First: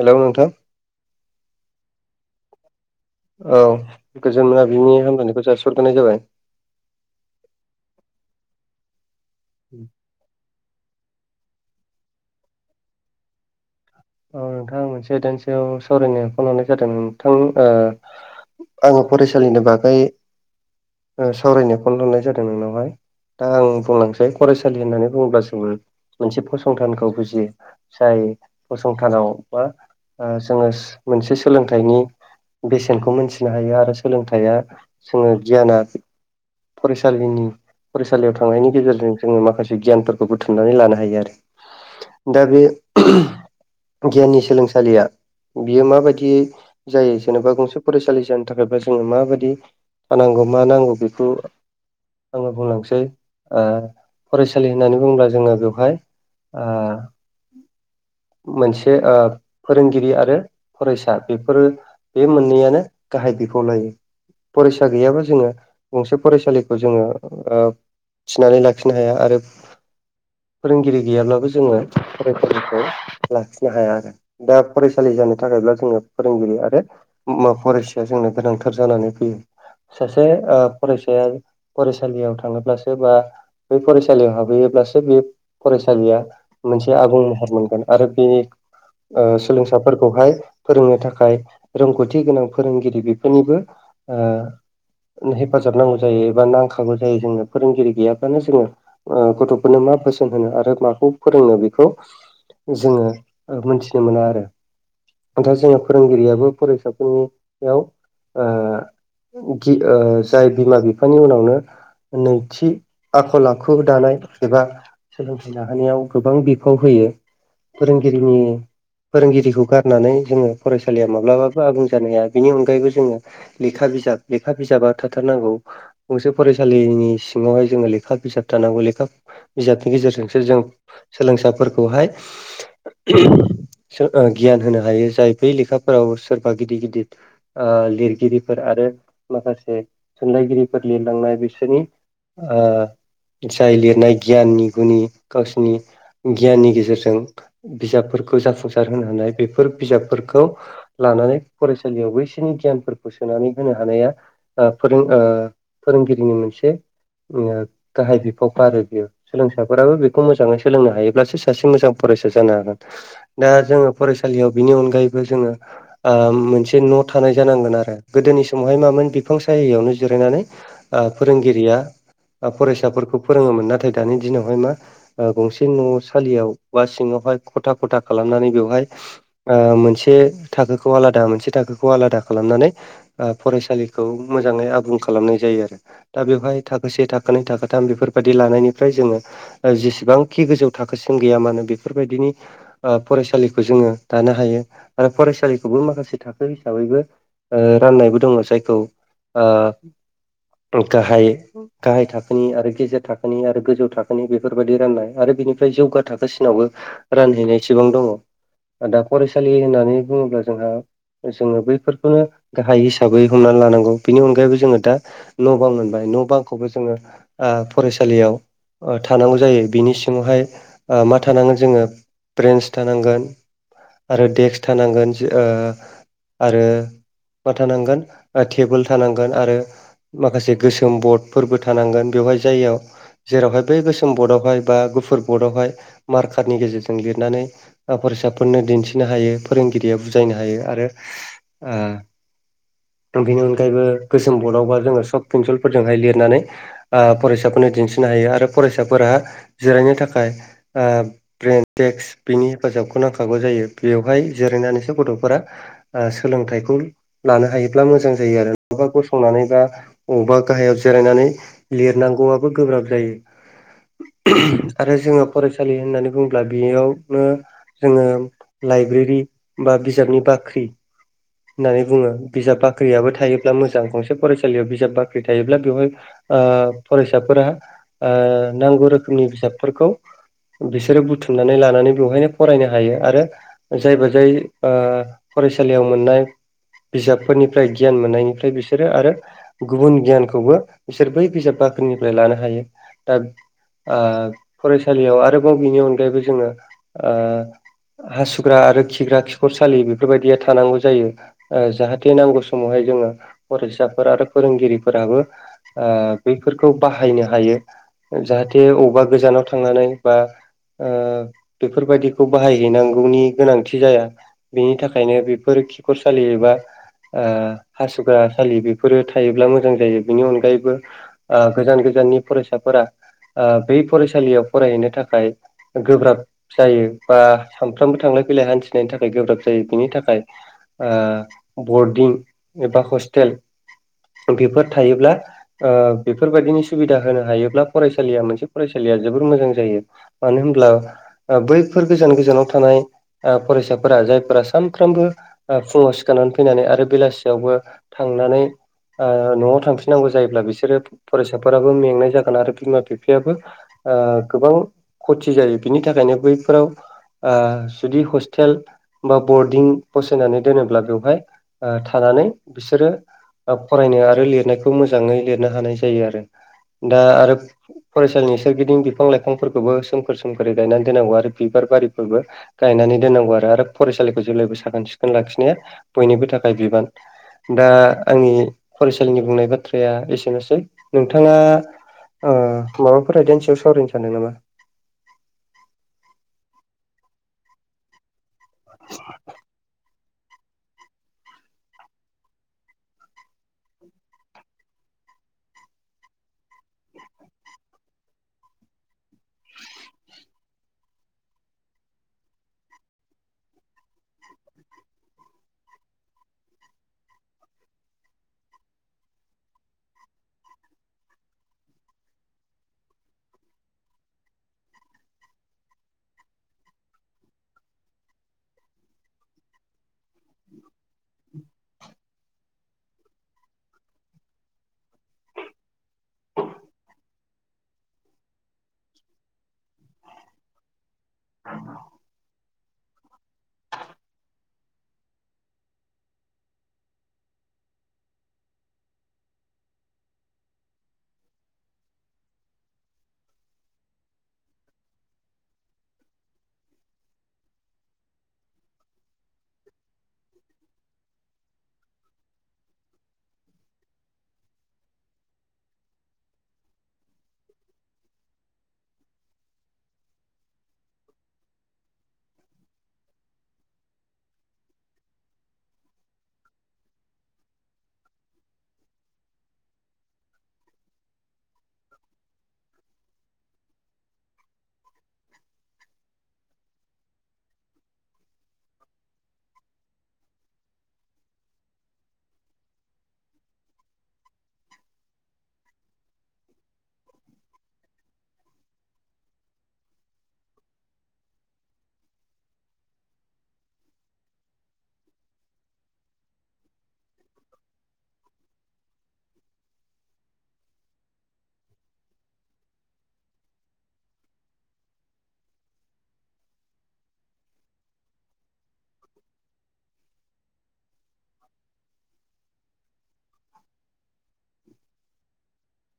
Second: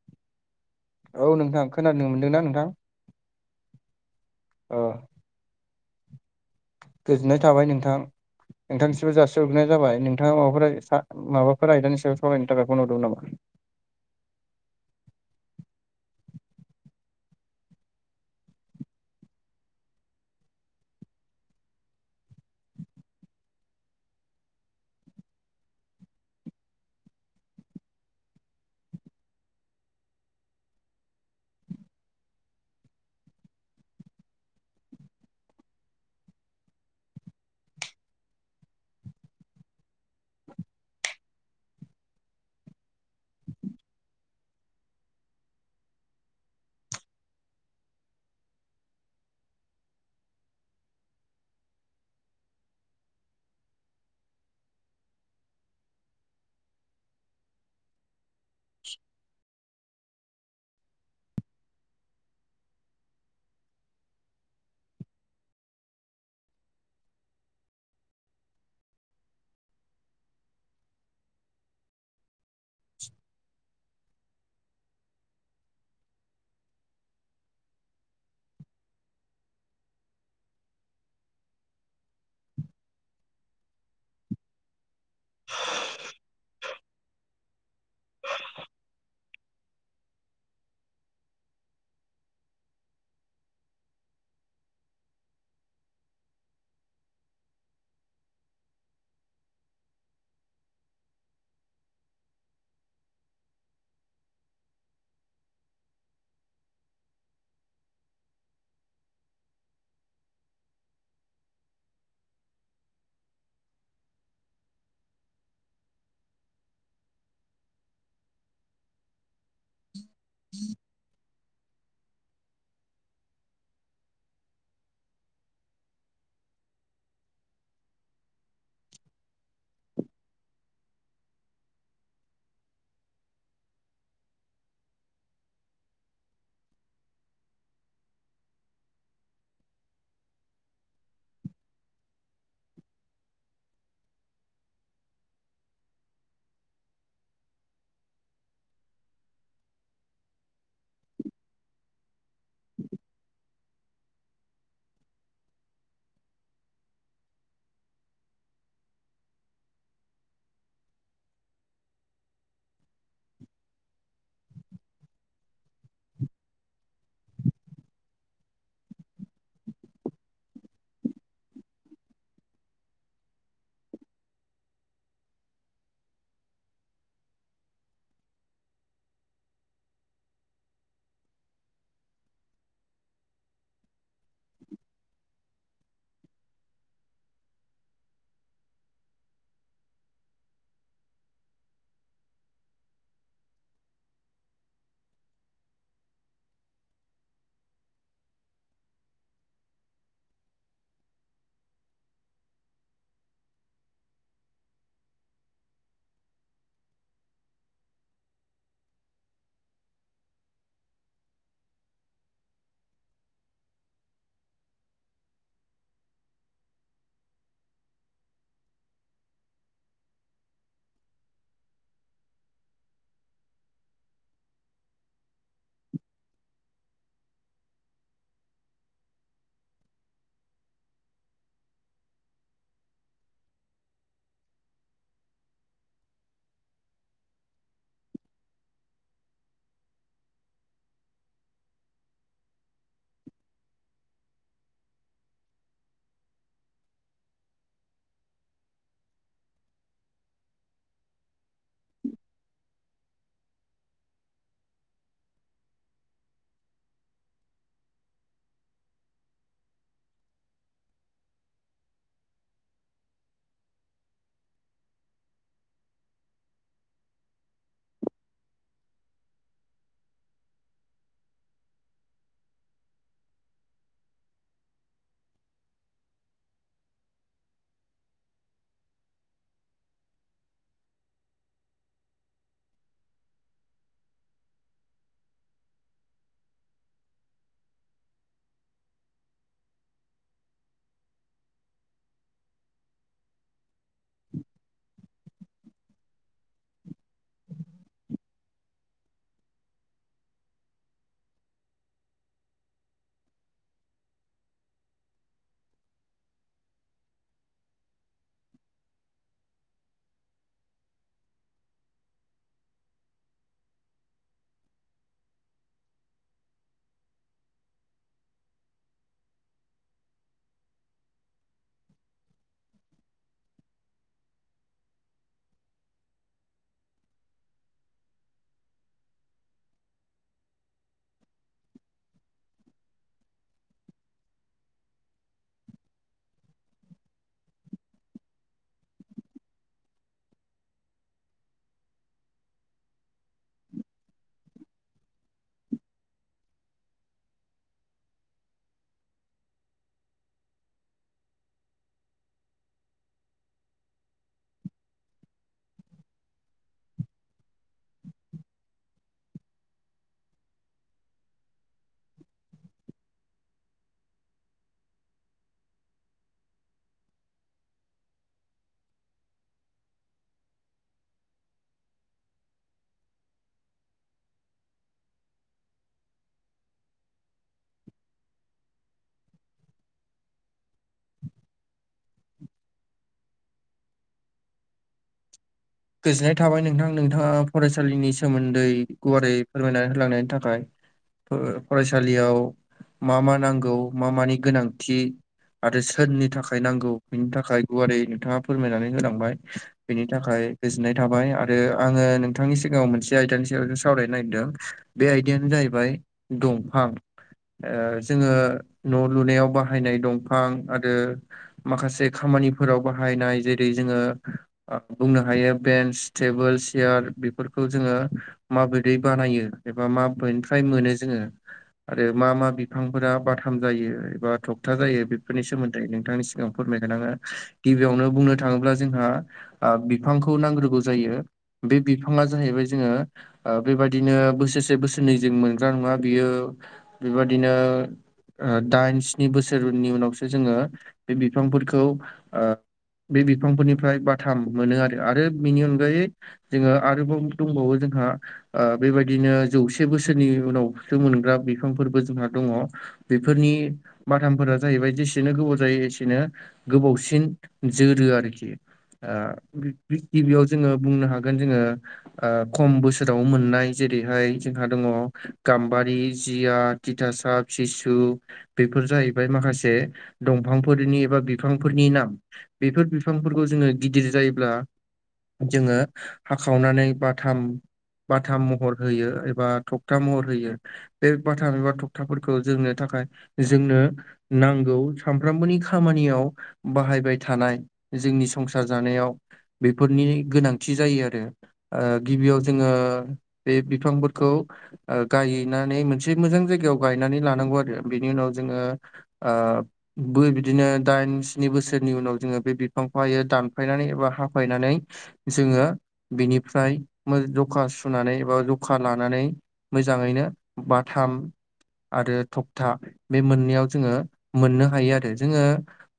Hello नोंथां औ नोंथां खोनानो मोनदों ना नोंथां औ गोजोन मोना अ बिनि हामलायनायखौ जासिहरग्रोनाय जाबाय गोजोननाय थाबाय नोंथां नोंथांसिमबो जासिहरग्रोननाय जाबाय नों नोंथांङा माबाफोर माबाफोर आयदानि सायाव सावरायनो थाखाय फन हरदो मोन नामा? औ नोंथां मोनसे आयदानि सायाव सावरायनो फन हरनाय जादोंमोन नोंथां आङो फरायसालिनि बागै सावरायनो फन हरनाय जादों नोंनावहाय दा आं बुंलांसै फरायसालि होननानै बुङोब्ला जोङो मोनसे फसंथानखौ बुजियो जाय फसंथानाव बा जोङो मोनसे सोलोंथाइनि बेसेनखौ मोनथिनो हायो आरो सोलोंथाइया जोङो गियाना फरायसालिनि फरायसालियाव थांनायनि गेजेरजों जोङो माखासे गियानफोरखौ बुथुमनानै लानो हायो आरो दा बे गियाननि सोलोंसालिया बियो माबायदियै जायो जेनेबा गंसे फरायसालि जानो थाखायब्ला जोङो माबादि मा नांगौ मा नांगौ बेखौ आङो बुंलांसै फरायसालि होननानै बुङोब्ला जोङो बेवहाय ओ मोनसे फोरोंगिरि आरो फरायसा बेफोरो बे मोननैयानो गाहाय बिफाव लायो फरायसा गैयाबा जोङो गंसे फरायसालिखौ जोङो थिनानै लाखिनो हाया आरो फोरोंगिरि गैयाब्लाबो जोङो फरायसाफोरखौ लाखिनो हाया आरो दा फरायसालि जानो थाखायब्ला जोङो फोरोंगिरि आरो मा‌ फरायसाया जोंनो गोनांथार जानानै फैयो सासे फरायसाया फरायसालियाव थाङोब्लासो बा बै फरायसालियाव हाबैयोब्लासो बे फरायसालिया मोनसे आबुं महर मोनगोन आरो बे ओ सोलोंसाफोरखौहाय फोरोंनो थाखाय रोंगौथि गोनां फोरोंगिरि बेफोरनिबो ओ हेफाजाब नांगौ जायो एबा नांखागौ जायो जोंनो फोरोंगिरि गैयाब्लानो जोङो ओ गथ'फोरनो मा बोसोन होनो आरो माखौ फोरोंनो बेखौ जोङो मोनथिनो मोना आरो [unintelligible] जोङो फोरोंगिरियाबो फरायसाफोरनियाव ओ गि जाय बिमा बिफानि उनावनो नैथि आखल आखु दानाय एबा सोलोंथाइ लाहोनायाव गोबां बिफाव होयो फोरोंगिरिनि फोरोंगिरिखौ गारनानै जोङो फरायसालिया माब्लाबो आबुं जानो हाया बेनि अनगायैबो जोङो लेखा बिजाब लेखा बिजाबा थाथारनांगौ गंसे फरायसालिनि सिङावहाय जोङो लेखा बिजाब थानांगौ लेखा बिजाबनि गेजेरजोंसो जों सोलोंसाफोरखौहाय गियान होनो हायो जाय बै लेखाफोराव सोरबा गिदिर गिदिर लिरगिरिफोर आरो माखासे थुनलाइगिरिफोर लिरलांनाय बिसोरनि जाय लिरनाय गियाननि गुनि गावसिनि गियाननि गेजेरजों जों बिजाबफोरखौ जाफुंसार होनो हानाय बेफोर बिजाबफोरखौ लानानै फरायसालियाव बैसोरनि गियानफोरखौ सोनानै होनो हानाया फोरों फोरोंगिरिनि मोनसे गाहाय बिफावखा आरो बियो सोलोंसाफोराबो बेखौ मोजाङै सोलोंनो हायोब्लासो सासे मोजां फरायसा जानो हागोन दा जोङो फरायसालियाव बिनि अनगायैबो जोङो मोनसे न' थानाय जानांगोन आरो गोदोनि समावहाय मामोन बिफां सायायावनो जिरायनानै फोरोंगिरिया फरायसाफोरखौ फोरोङोमोन नाथाय दानि दिनावहाय मा गंसे न' सालियाव बा सिङावहाय खथा खथा खालामनानै बेवहाय मोनसे थाखोखौ आलादा मोनसे थाखोखौ आलादा खालामनानै फरायसालि खौ मोजाङै आबुं खालामनाय जायो आरो दा बेवहाय थाखोसे थाखै थाखोथाम बेफोरबायदि लानायनिफ्राय जोङो जेसेबांखि गोजौ थाखोसिम गैया मानो बेफोरबायदिनि फरायसालिखौ जोङो दानो हायो आरो फरायसालिखौबो माखासे थाखो हिसाबैबो राननायबो दङ जायखौ गाहाय गाहाय थाखोनि आरो गेजेर थाखोनि आरो गोजौ थाखोनि बेफोरबायाददि राननाय आरो बिनिफ्राय जौगा थाखोसि नावबो रानहैनाय सिबां दङ दा फरायसालि होननानै बुङोब्ला जोंहा जोङो बैफोरखौनो गाहाय हिसाबै हमनानै लानांगौ बेनि अनगायैबो जोङो दा न' बां मोनबाय न' बांखौबो जोङो फरायसालियाव थानांगौ जायो बिनि सिङावहाय मा थोन जङो बेस थांगोन आरो डेक्स थानांगोन आरो मा थानांगोन टेबोल थानांगोन आरो माखासे गोसोम बर्डफोरबो थानांगोन बेवहाय जायाव जेरावहाय बै गोसोम बर्डआवहाय बा गुफुर बर्डआवहाय मार्कारनि गेजेरजों लिरनानै फरायसाफोरनो दिन्थिनो हायो फोरोंगिरिया बुजायनो हायो आरो आ बेनि अनगायैबो गोसोम बर्दडआवबा जोङो सब पिन्सलफोरजोंहाय लिरनानै फरायसाफोरनो दिन्थिनो हायो आरो फरायसाफोरा जिरायनो थाखाय ब्रेन्स डेक्स बेनि हेफाजाबखौ नांखागौ जायो बेवहाय जिरायनानैसो गथ'फोरा सोलोंथाइखौ लानो हायोब्ला मोजां जायो आरो नाबा गसंनानै बा अबेबा गाहायाव जिरायनानै लिरनांगौआबो गोब्राब जायो आरो जोङो फरायसालि होननानै बुङोब्ला बेयावनो जोङो लाइब्रेरि बा बिजाबनि बाख्रि होननानै बुङो बिजाब बाख्रियाबो थायोब्ला मोजां गंसे फरायसालियाव बिजाब बाख्रि थायोब्ला बेवहाय ओ फरायसाफोरा नांगौ रोखोमनि बिजाबफोरखौ बिसोरो बुथुमनानै लानानै बेवहायनो फरायनो हायो आरो जाय बा जाय ओ फरायसालियाव मोननाय बिजाबफोरनिफ्राय गियान मोननायनिफ्राय बिसोरो आरो गुबुन गियानखौबो बिसोर बै बिजाब बाख्रिनिफ्राय लानो हायो दा फरायसालियाव आरोबाव बिनि अनगायैबो जोङो हासुग्रा आरो खिग्रा खिखरसालि बेफोरबायदिया थानांगौ जायो ओ जाहाथे नांगौ समावहाय जोङो फरायसाफोर आरो फोरोंगिरिफोराबो आ बैफोरखौ बाहायनो हायो जाहाथे अबेबा गोजानाव थांनानै बा ओ बेफोरबायदिखौ बाहायहैनांगौनि गोनांथि जाया बेनि थाखायनो बेफोर खिखर सालि एबा हासुग्रा सालि बेफोरो थायोब्ला मोजां जायो बेनि अनगायैबो गोजान गोजाननि फरायसाफोरा बै फरायसालियाव फरायहैनो थाखाय गोब्राब जायो बा सानफ्रामबो थांलाय फैलाय हान्थिनायनि थाखाय गोब्राब जायो बिनि थाखाय बरदिं एबा हस्टेल बेफोर थायोब्ला बेफोरबायदिनि सुबिदा होनो हायोब्ला फरायसालिया मोनसे फरायसालिया जोबोर मोजां जायो मानो होमब्ला बैफोर गोजान गोजानाव थानाय फरायसाफोरा जायफोरा सानफ्रोमबो फुङाव सिखारनानै फैनानै आरो बेलासियावबो थांनानै ओ न'आव थांफिननांगौ जायोब्ला बिसोरो फरायसाफोराबो मेंनाय जागोन आरो बिमा बिफायाबो ओ गोबां खथि जायो बिनि थाखायनो बैफोराव आ जुदि हस्टेल बा बरदिं नानै दोनोब्ला बेवहाय थानानै बिसोरो फरायनो आरो लिरनायखौ मोजाङै लिरनो हानाय जायो आरो दा आरो फरायसालिनि सोरगिदिं बिफां लाइफांफोरखौबो सोमखोर सोमखोरै गायनानै दोननांगौ आरो बिबार बारिफोरबो गायनानै दोननांगौ आरो आरो फरायसालिखौ जेब्लायबो साखोन सिखोन लाखिनाया बयनिबो थाखाय बिबान दा आंनि फरायसालिनि बुंनाय बाथ्राया एसेनोसै नोंथाङा माबाफोर आयदानि सायाव सावरायनो सानदों नामा गोजोननाय थाबाय नोंथां नोंथाङा फरायसालिनि सोमोन्दै गुवारै फोरमायनानै होलांनायनि थाखाय फरायसालियाव मा मा नांगौ मा मानि गोनांथि आरो सोरनि थाखाय नांगौ बिनि थाखाय गुवारै नोंथाङा फोरमायनानै होलांबाय बेनि थाखाय गोजोननाय थाबाय आरो आङो नोंथांनि सिगाङाव मोनसे आयदानि सायाव सावरायनो नागिरदों बे आयदायानो जाहैबाय दंफां ओ जोङो न' लुनायाव बाहायनाय दंफां आरो माखासे खामानिफोराव बाहायनाय जेरै जोङो ओ बुंनो हायो बेन्स टेबोल सियार बेफोरखौ जोङो माबोरै बानायो एबा माबेनिफ्राय मोनो जोङो आरो मा मा बिफांफोरा बाथाम जायो एबा थगथा जायो बेफोरनि सोमोन्दै नोंथांनिसिम ओ फोरमायगोन आङो गिबियावनो बुंनो थाङोब्ला जोंहा ओ बिफांखौ खौ नांग्रोगौ जायो बे बिफाङा जाहैबाय जोङो ओ बेबायदिनो बोसोरसे बोसोरनै जों मोनग्रा नङा बियो बेबादिनो ओ दाइन स्नि बोसोरनि उनावसो जोङो बे बिफांफोरखौ ओ बे बिफांफोरनिफ्राय बाथाम मोनो आरो आरो बेनि अनगायै जोङो आरोबाव दंबावो जोंहा ओ बेबायदिनो जौसे बोसोरनि उनावसो मोनग्रा बिफांफोरबो जोंहा दङ। बेफोरनि बाथामफोरा जाहैबाय जेसेनो गोबाव जायो एसेनो गोबावसिन जोरो आरोखि ओ गिबियाव जोङो बुंनो हागोन जोङो ओ खम बोसोराव मोननाय जेरैहाय जोंहा दङ गाम्बारि जया थिथासाब सिसु बेफोर जाहैबाय माखासे दंफांफोरनि एबा बिफांफोरनि नाम बेफोर बिफांफोरखौ जोङो गिदिर जायोब्ला जोङो हाखावनानै बाथाम बाथाम महर होयो एबा थखथा महर होयो बे बाथाम एबा थकथाफोरखौ जोरनो थाखाय जोङो नांगौ सानफ्रोमबोनि खामानियाव बाहायबाय थानाय जोंनि संसार जानायाव बेफोरनि गोनांथि जायो आरो ओ गिबियाव जोङो बे बिफांफोरखौ ओ गायनानै मोनसे मोजां जायगायाव गायनानै लानांगौ आरो बेनि उनाव जोङो ओ बो बिदिनो दाइन स्नि बोसोरनि उनाव जोङो बे बिफांखौ हायो दानफायनानै एबा हा फायनानैै जोङो बिनिफ्राय मो जखा सुनानै एबा जखा लानानै मोजाङैनो बाथाम आरो थखथा बे मोननैयाव जोङो मोननो हायो आरो जोङो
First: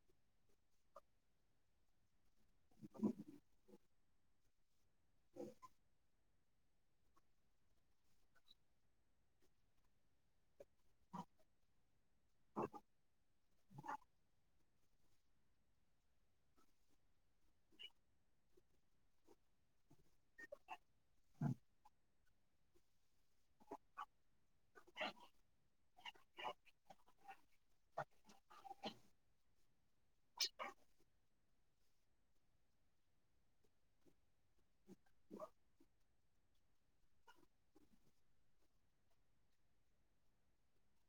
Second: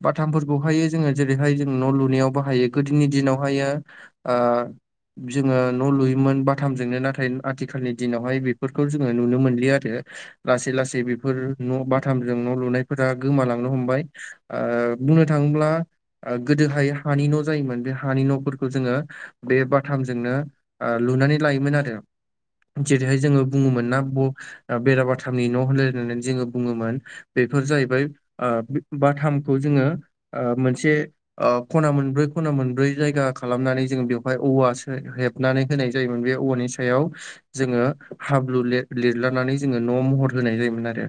बाथामफोरखौहायो जोङो जेरैहाय जों न' लुनायाव बाहायो गोदोनि दिनावहायो ओ जोङो न' लुयोमोन बाथामजोंनो नाथाय आथिखालनि दिनावहाय बेफोरखौ जोङो नुनो मोनलिया आरो लासै लासै बेफोर न' बाथामजों न' लुनायफोरा गोमालांनो हमबाय ओ बुंनो थाङोब्ला ओ गोदोहाय हानि न' जायोमोन बे हानि न'फोरखौ जोङो बे बाथामजोंनो ओ लुनानै लायोमोन आरो जेरैहाय जोङो बुङोमोन ना ब बेराबाथामनि न' होनलायनानै जोङो बुङोमोन बेफोर जाहैबाय ओ बाथामखौ जोङो मोनसे खना मोनब्रै खना मोनब्रै जायगा खालामनानै जोंङो बेवहाय औवा हेबनानै होनाय जायोमोन बे औवानि सायाव जोंङो हाब्रु लिरलनानै जोंङो न' महर होनाय जायोमोन आरो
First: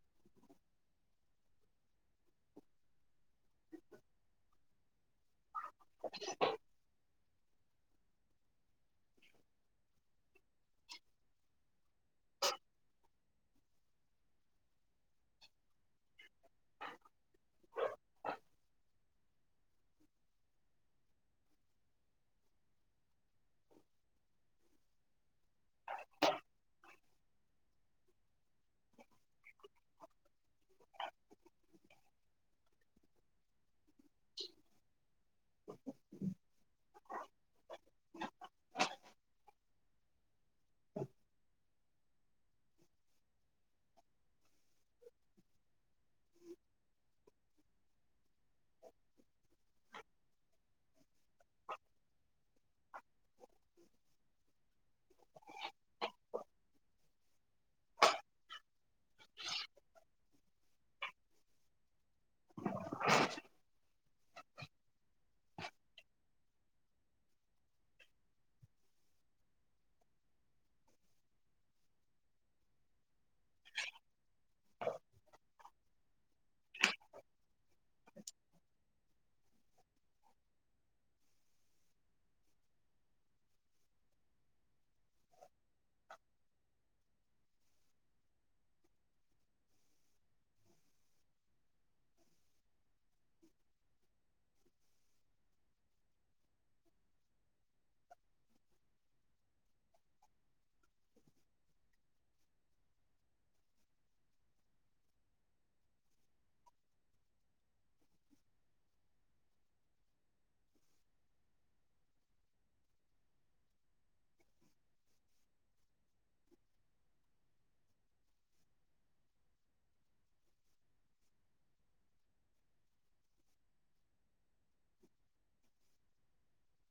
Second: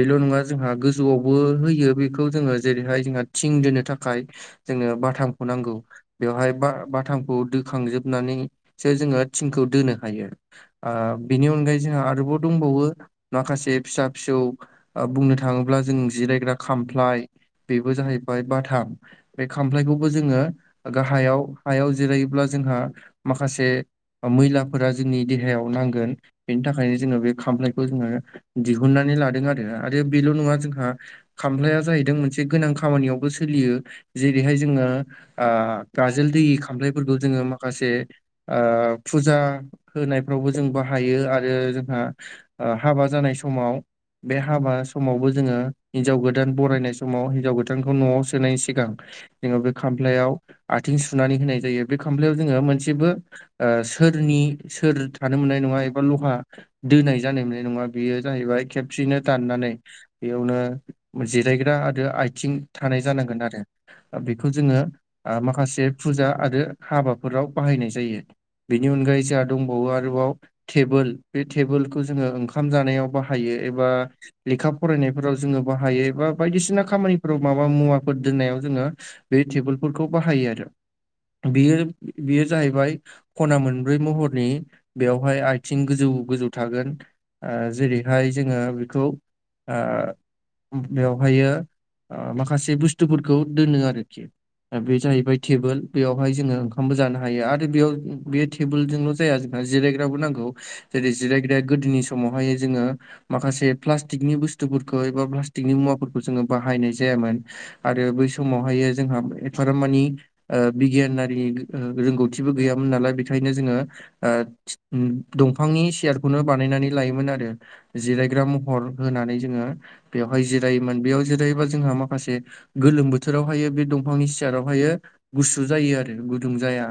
बेल' नंङा जोंहा गोजौआवबो होयो बेखौ जोंङो जेरैहाय जोंहा थिं दोननो थाखाय जोंनो बाथामखौ नांगौ बेवहाय बा बाथामखौ दो खांजोबनानैसो जोंङो थिंखौ दोननो हायो। बिनि अनगायै जोंहा आरोबाव दंबावो माखासे फिसा फिसौ बुंनो थांङोब्ला जों जिरायग्रा खामफ्लाय बेबो जाहैबाय बाथाम बे खामफ्लायखौबो जोंङो गाहायाव हायाव जिरायोब्ला जोंहा माखासे मैलाफोरा जोंनि देहायाव नांगोन बेनि थाखायनो जोंङो बे खामनायखौ जोंङो दिहुननानै लादों आरो आरो बेल' नंङा जोंहा खामफ्लाया जाहैदों मोनसे गोनां खामानियावबो सोलियो जेरैहाय जोंङो गाजोल दै खामलायफोरखौ जोंङो माखासे ओ फुजा होनायफ्रावबो जों बाहायो आरो जोंहा ओ हाबा जानाय समाव बे हाबा समावबो जोंङो हिनजाव गोदान बरायनाय समाव हिनजाव गोदान बिथांखौ न'वाव सोनायनि सिगां जोंङो बे खामफ्लायाव आथिं सुनानै होनाय जायो बे खामफ्लायाव जोंङो मोनसेबो सोरनि सोर थानो मोननाय नंङा एबा लहा दोनाय जानाय मोननाय नंङा बेयो जाहैबाय खेबसेनो दाननानै बेयावनो जिरायग्रा आरो आथिं थानाय जानांगोन आरो बेखौ जोंङो माखासे फुजा आरो हाबाफोराव बाहायनाय जायो। बिनि अनगायै जोंहा दंबावो आरोबाव टेबोल बे टेबोलखौ जोंङो ओंखाम जानायाव बाहायो एबा लेखा फरायनायफोराव जोंङो बाहायो बा बायदिसिना खामानिफोराव माबा मुवाफोर दोननायाव जोंङो बे टेबोलफोरखौ बाहायो आरो बेयो बेयो जाहैबाय खना मोनब्रै महरनि बेवहाय आथिं गोजौ गोजौ थागोन जेरैहाय जोंङो बेखौ बेवहायो माखासे बुस्थुफोरखौ दोनो आरोखि बे जाहैबाय टेबोल बेयावहाय जोंङो ओंखामबो जानो हायो आरो बेयाव बे टेबोलजोंल जाया। जिरायग्राबो नांगौ जेरै जिरायग्राया गोदोनि समावहाय जोंङो माखासे प्लास्टिकनि बुस्थुफोरखौ एबा प्लास्टिकनि मुवाफोरखौ जोंङो बाहायनाय जायामोन। आरो बै समावहाय जोंहा थारमाने बिगियानारि रोंगौथिबो गैयामोन नालाय बेखायनो जोंङो ओ दंफांनि सियारखौनो बानायनानै लायोमोन आरो जिरायग्रा महर होनानै जोंङो बेवहाय जिरायोमोन बेयाव जिरायोबा जोंहा माखासे गोलोम बोथोरावहायो बे दंफांनि सियारावहायो गुसु जायो आरो गुदुं जाया।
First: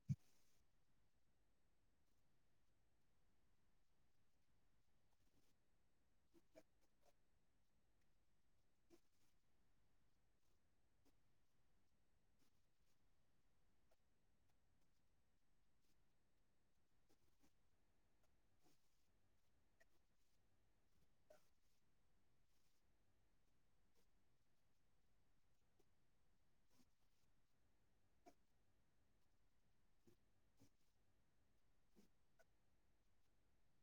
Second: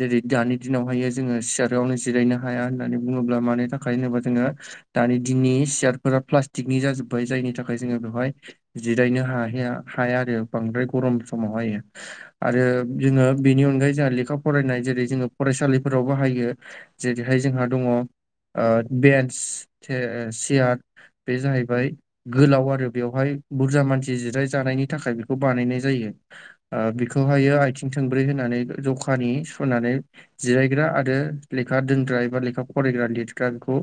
जेरै दानि दिनावहायो जोंङो सियारावनो जिरायनो हाया होननानै बुंङोब्ला मानि थाखाय होनोबा जोंङो दानि दिननि सियारफोरा प्लास्टिकनि जाजोबबाय जायनि थाखाय जोंङो बेवहाय जिरायनो हखहैया हाया आरो बांद्राय गरम समावहायो आरो जोंङो बेनि अनगायै जोंहा लेखा फरायनाय जेरै जोंङो फरायसालिफोराव बाहायो। जेरैहाय जोंहा दंङो बेन्स सियार बे जाहैबाय गोलाव आरो बेवहाय बुरजा मानसि जिराय जानायनि थाखाय बेखौ बानायनाय जायो। बिखौहायो आथिं थोंब्रै होनानै जखानि सुनानै जिरायग्रा आरो लेखा दोनग्रा एबा लेखा फरायग्रा लिरग्रा बेखौ